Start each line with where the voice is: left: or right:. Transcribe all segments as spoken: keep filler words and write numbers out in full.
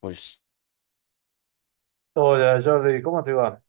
left: Pues
right: Hola Jordi, ¿cómo te va?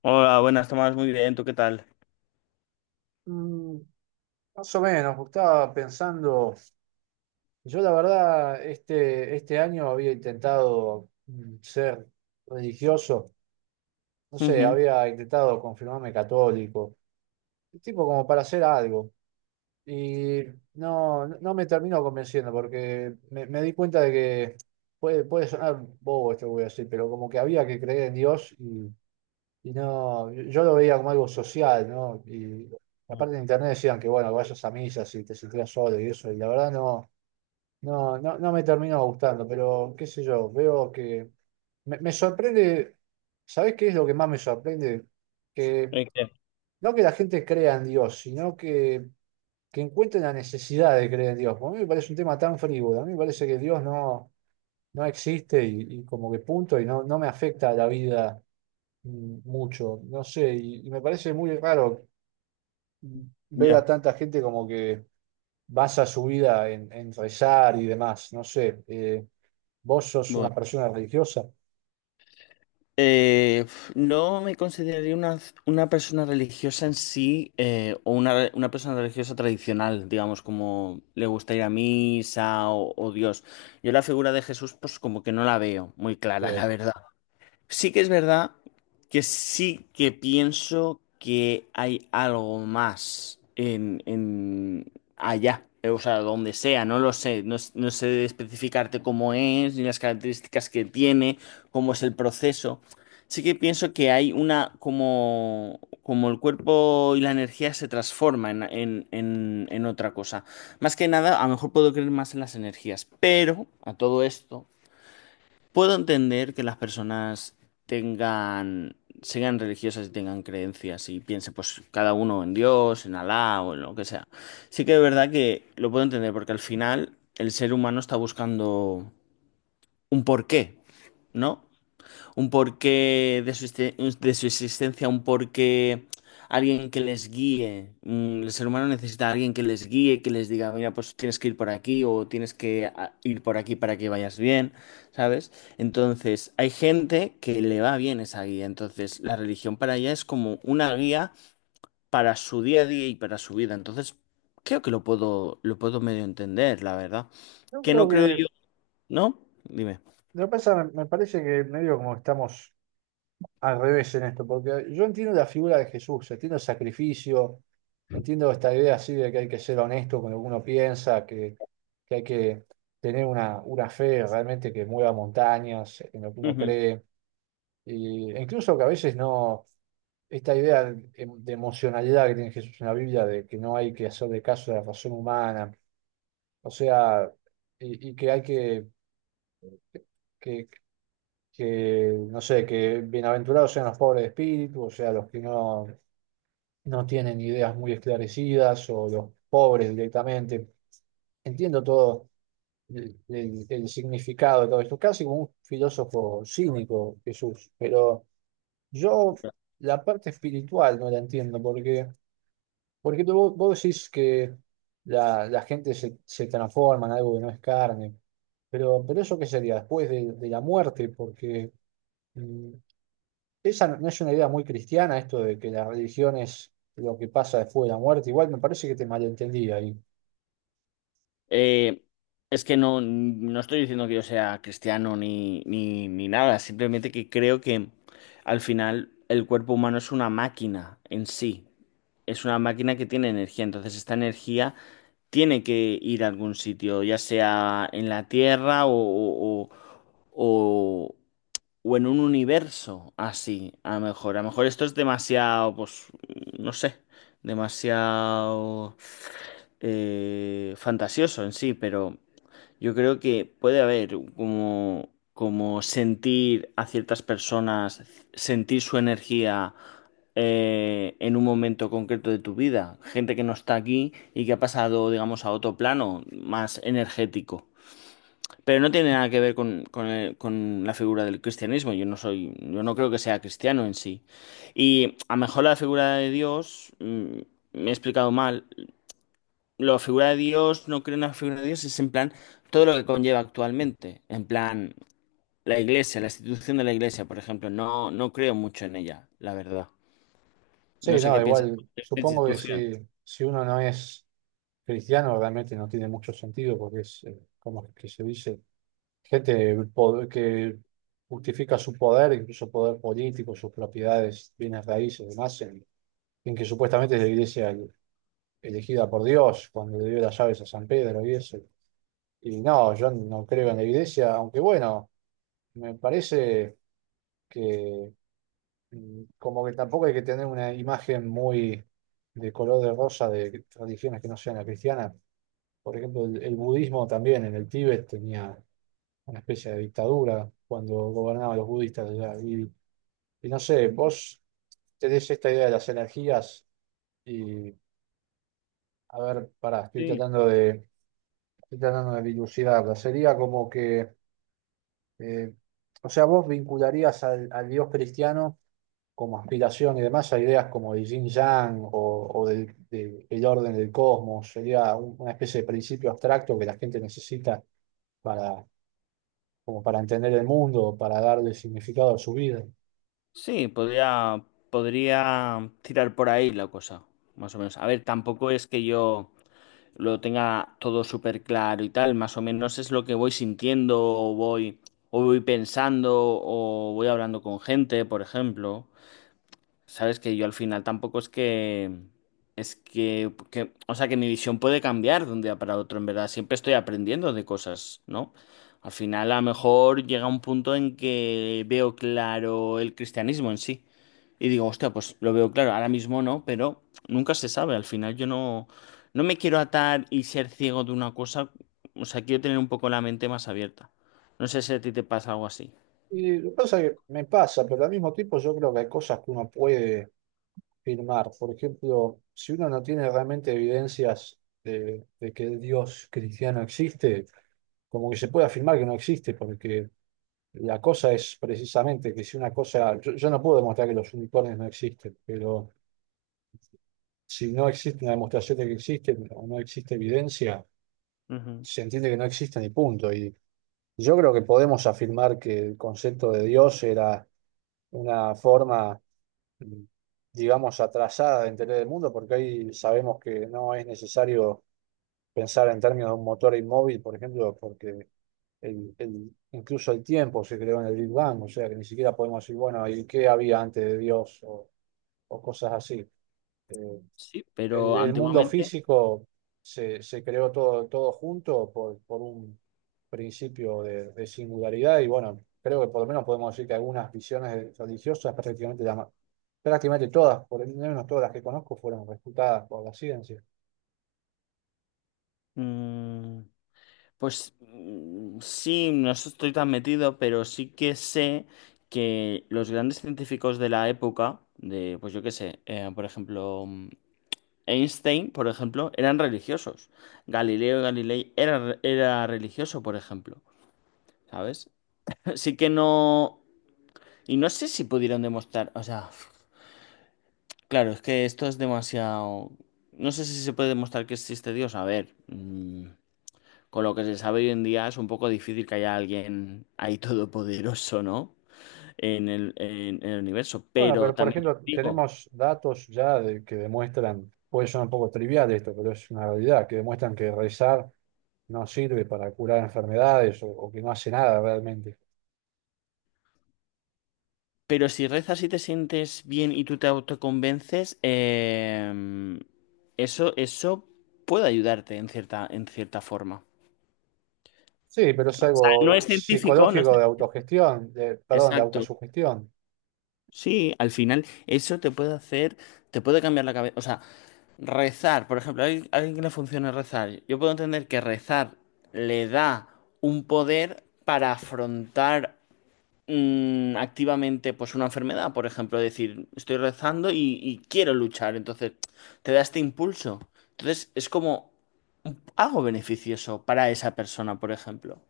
left: hola, buenas, Tomás, muy bien, ¿tú qué tal?
right: Mm, Más o menos, estaba pensando, yo la verdad este, este año había intentado mm, ser religioso, no sé,
left: Ujú.
right: había intentado confirmarme católico, tipo como para hacer algo, y no, no me termino convenciendo porque me, me di cuenta de que puede, puede sonar bobo esto que voy a decir, pero como que había que creer en Dios. Y no, yo lo veía como algo social, ¿no? Y aparte en internet decían que, bueno, vayas a misa si te sentías solo y eso, y la verdad no, no, no, no me terminó gustando, pero qué sé yo, veo que me, me sorprende. ¿Sabés qué es lo que más me sorprende? Que
left: Eh, ¿qué?
right: no que la gente crea en Dios, sino que, que encuentre la necesidad de creer en Dios. Porque a mí me parece un tema tan frívolo, a mí me parece que Dios no, no existe y, y como que punto, y no, no me afecta a la vida mm, mucho, no sé, y, y me parece muy raro ver a
left: Ya.
right: tanta gente como que basa su vida en, en rezar y demás, no sé, eh, vos sos
left: Bueno,
right: una persona religiosa.
left: Eh, f- no me consideraría una, una persona religiosa en sí, eh, o una, re- una persona religiosa tradicional, digamos, como le gusta ir a misa o, o Dios. Yo la figura de Jesús, pues como que no la veo muy
right: Sí.
left: clara, la verdad. Sí que es verdad que sí que pienso que hay algo más en, en allá, eh, o sea, donde sea, no lo sé, no, s- no sé especificarte cómo es, ni las características que tiene, cómo es el proceso. Sí que pienso que hay una, como, como el cuerpo y la energía se transforma en, en, en en otra cosa. Más que nada, a lo mejor puedo creer más en las energías, pero a todo esto, puedo entender que las personas tengan, sean religiosas y tengan creencias y piensen, pues, cada uno en Dios, en Alá o en lo que sea. Sí que es verdad que lo puedo entender porque al final el ser humano está buscando un porqué, ¿no? Un porqué de su, existe- de su existencia, un porqué, alguien que les guíe. Mm, El ser humano necesita a alguien que les guíe, que les diga, mira, pues tienes que ir por aquí o tienes que a- ir por aquí para que vayas bien, ¿sabes? Entonces, hay gente que le va bien esa guía, entonces la religión para ella es como una guía para su día a día y para su vida. Entonces, creo que lo puedo, lo puedo medio entender, la verdad.
right: Yo
left: Que no
right: creo
left: creo
right: que
left: yo, ¿no? Dime.
right: Lo que pasa, me me parece que medio como estamos al revés en esto, porque yo entiendo la figura de Jesús, entiendo el sacrificio, entiendo esta idea así de que hay que ser honesto con lo que uno piensa, que, que hay que tener una, una fe realmente que mueva montañas en lo que uno cree, y, e incluso que a veces no, esta idea de, de emocionalidad que tiene Jesús en la Biblia, de que no hay que hacer de caso de la razón humana. O sea, y, y que hay que, que, que, no sé, que bienaventurados sean los pobres de espíritu, o sea, los que no, no tienen ideas muy esclarecidas o los pobres directamente. Entiendo todo el, el- el significado de todo esto, casi como un filósofo cínico, Jesús, pero yo la parte espiritual no la entiendo. Porque... Porque tú- vos, vos decís que la, la gente se, se transforma en algo que no es carne, pero, pero ¿eso qué sería? Después de, de la muerte, porque mm, esa no no es una idea muy cristiana, esto de que la religión es lo que pasa después de la muerte. Igual me parece que te malentendí ahí.
left: Eh, es que no, no estoy diciendo que yo sea cristiano ni, ni, ni nada, simplemente que creo que al final el cuerpo humano es una máquina en sí, es una máquina que tiene energía, entonces esta energía tiene que ir a algún sitio, ya sea en la tierra o, o, o- o- o en un universo así, a lo mejor. A lo mejor esto es demasiado, pues, mm, no sé, demasiado eh, fantasioso en sí, pero yo creo que puede haber como, como sentir a ciertas personas, sentir su energía. Eh, en un momento concreto de tu vida, gente que no está aquí y que ha pasado, digamos, a otro plano más energético. Pero no tiene nada que ver con, con el- con la figura del cristianismo. Yo no soy, yo no creo que sea cristiano en sí. Y a lo mejor la figura de Dios, mm, me he explicado mal. La figura de Dios, no creo en la figura de Dios, es en plan todo lo que conlleva actualmente. En plan, la iglesia, la institución de la iglesia, por ejemplo. No, no creo mucho en ella, la verdad. No
right: Sí,
left: sé
right: no,
left: qué piensas
right: igual
left: de esta
right: supongo que
left: institución.
right: si, si uno no es cristiano realmente no tiene mucho sentido porque es eh, como que se dice. Gente po- que justifica su poder, incluso poder político, sus propiedades, bienes raíces demás, en, en que supuestamente es la iglesia el- elegida por Dios cuando le dio las llaves a San Pedro y eso. Y no, yo no creo en la iglesia, aunque bueno, me parece que mm, como que tampoco hay que tener una imagen muy de color de rosa de religiones que no sean la cristiana. Por ejemplo, el, el budismo también en el Tíbet tenía una especie de dictadura cuando gobernaban los budistas allá. Y, y no sé, vos tenés esta idea de las energías y, a ver, pará, estoy
left: Sí.
right: tratando de, estoy tratando de dilucidarla. Sería como que, eh, o sea, vos vincularías al, al Dios cristiano como aspiración y demás a ideas como de Yin Yang o, o del, del- el orden del cosmos. Sería un- una especie de principio abstracto que la gente necesita, como para entender el mundo, para darle significado a su vida.
left: Sí, podría, podría tirar por ahí la cosa, más o menos. A ver, tampoco es que yo lo tenga todo súper claro y tal. Más o menos es lo que voy sintiendo o voy, o voy pensando o voy hablando con gente, por ejemplo. Sabes que yo al final tampoco es que... Es que, que- o sea, que mi visión puede cambiar de un día para otro, en verdad. Siempre estoy aprendiendo de cosas, ¿no? Al final, a lo mejor llega un punto en que veo claro el cristianismo en sí. Y digo, hostia, pues lo veo claro, ahora mismo no, pero nunca se sabe. Al final yo no, no me quiero atar y ser ciego de una cosa. O sea, quiero tener un poco la mente más abierta. No sé si a ti te pasa algo así.
right: Y lo que pasa es que me pasa, pero al mismo tiempo yo creo que hay cosas que uno puede firmar. Por ejemplo, si uno no tiene realmente evidencias de, de que el Dios cristiano existe, como que se puede afirmar que no existe, porque la cosa es precisamente que si una cosa, yo, yo no puedo demostrar que los unicornios no existen, pero si no existe una demostración de que existen o no existe evidencia,
left: Ujú.
right: se entiende que no existen y punto. Y yo creo que podemos afirmar que el concepto de Dios era una forma, mm, digamos, atrasada de entender el mundo, porque hoy sabemos que no es necesario pensar en términos de un motor inmóvil, por ejemplo, porque el- el- incluso el tiempo se creó en el Big Bang, o sea que ni siquiera podemos decir, bueno, ¿y qué había antes de Dios? o o cosas así. Eh,
left: Sí,
right: el,
left: pero
right: el mundo
left: antiguamente,
right: físico se, se creó todo, todo junto por, por un principio de, de singularidad y bueno, creo que por lo menos podemos decir que algunas visiones religiosas, prácticamente, la ma- prácticamente todas, por lo menos todas las que conozco, fueron refutadas por la ciencia.
left: mm, pues mm, sí, no estoy tan metido, pero sí que sé que los grandes científicos de la época, de, pues yo qué sé, eh, por ejemplo, mm, Einstein, por ejemplo, eran religiosos. Galileo Galilei era, era religioso, por ejemplo. ¿Sabes? Sí que no... Y no sé si pudieron demostrar... O sea, claro, es que esto es demasiado... No sé si se puede demostrar que existe Dios. A ver, mm, con lo que se sabe hoy en día es un poco difícil que haya alguien ahí todopoderoso, ¿no? En el, en en el universo.
right: Bueno,
left: Pero
right: pero por
left: también te
right: ejemplo,
left: digo...
right: tenemos datos ya de- que demuestran, puede sonar un poco trivial esto, pero es una realidad, que demuestran que rezar no sirve para curar enfermedades o, o que no hace nada realmente.
left: Pero si rezas y te sientes bien y tú te autoconvences, em, eso, eso puede ayudarte en cierta, en cierta forma.
right: Sí, pero es
left: No
right: algo
left: es científico, no es...
right: psicológico
left: cien-
right: de autogestión, de, perdón, de
left: exacto.
right: autosugestión.
left: Sí, al final eso te puede hacer, te puede cambiar la cabeza. O sea, rezar, por ejemplo, hay alguien a alguien que le funciona rezar. Yo puedo entender que rezar le da un poder para afrontar mm, activamente pues una enfermedad, por ejemplo, decir, estoy rezando y, y quiero luchar, entonces te da este impulso. Entonces es como algo beneficioso para esa persona, por ejemplo.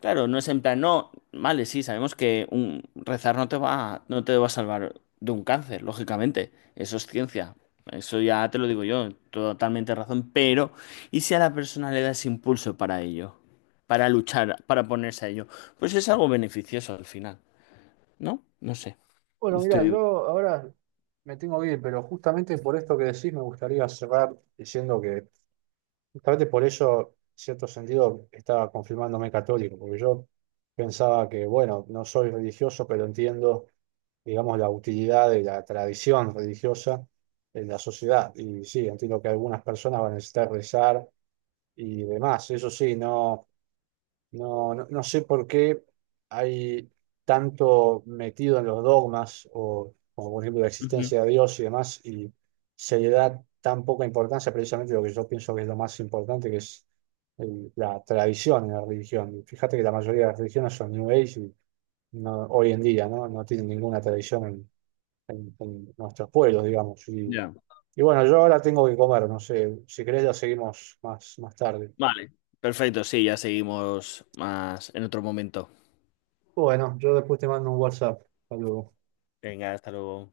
left: Claro, no es en plan, no, vale, sí, sabemos que un, rezar no te va, no te va a salvar de un cáncer, lógicamente, eso es ciencia. Eso ya te lo digo yo, totalmente razón, pero ¿y si a la persona le das impulso para ello? Para luchar, para ponerse a ello. Pues es algo beneficioso al final. ¿No? No sé.
right: Bueno, mira, yo
left: Estoy...
right: ahora me tengo que ir, pero justamente por esto que decís me gustaría cerrar diciendo que justamente por eso, en cierto sentido, estaba confirmándome católico, porque yo pensaba que, bueno, no soy religioso, pero entiendo, digamos, la utilidad de la tradición religiosa en la sociedad. Y sí, entiendo que algunas personas van a necesitar rezar y demás. Eso sí, no. No, no, no sé por qué hay tanto metido en los dogmas, o como por ejemplo la
left: Ujú.
right: existencia de Dios y demás, y se le da tan poca importancia precisamente a lo que yo pienso que es lo más importante, que es el- la tradición en la religión. Y fíjate que la mayoría de las religiones son New Age y no- hoy en día, ¿no? No tienen ninguna tradición en, en- en nuestros pueblos, digamos. Y,
left: Ya.
right: y bueno, yo ahora tengo que comer, no sé, si querés ya seguimos más, más tarde.
left: Vale. Perfecto, sí, ya seguimos más en otro momento.
right: Bueno, yo después te mando un WhatsApp. Hasta
left: Venga, hasta luego.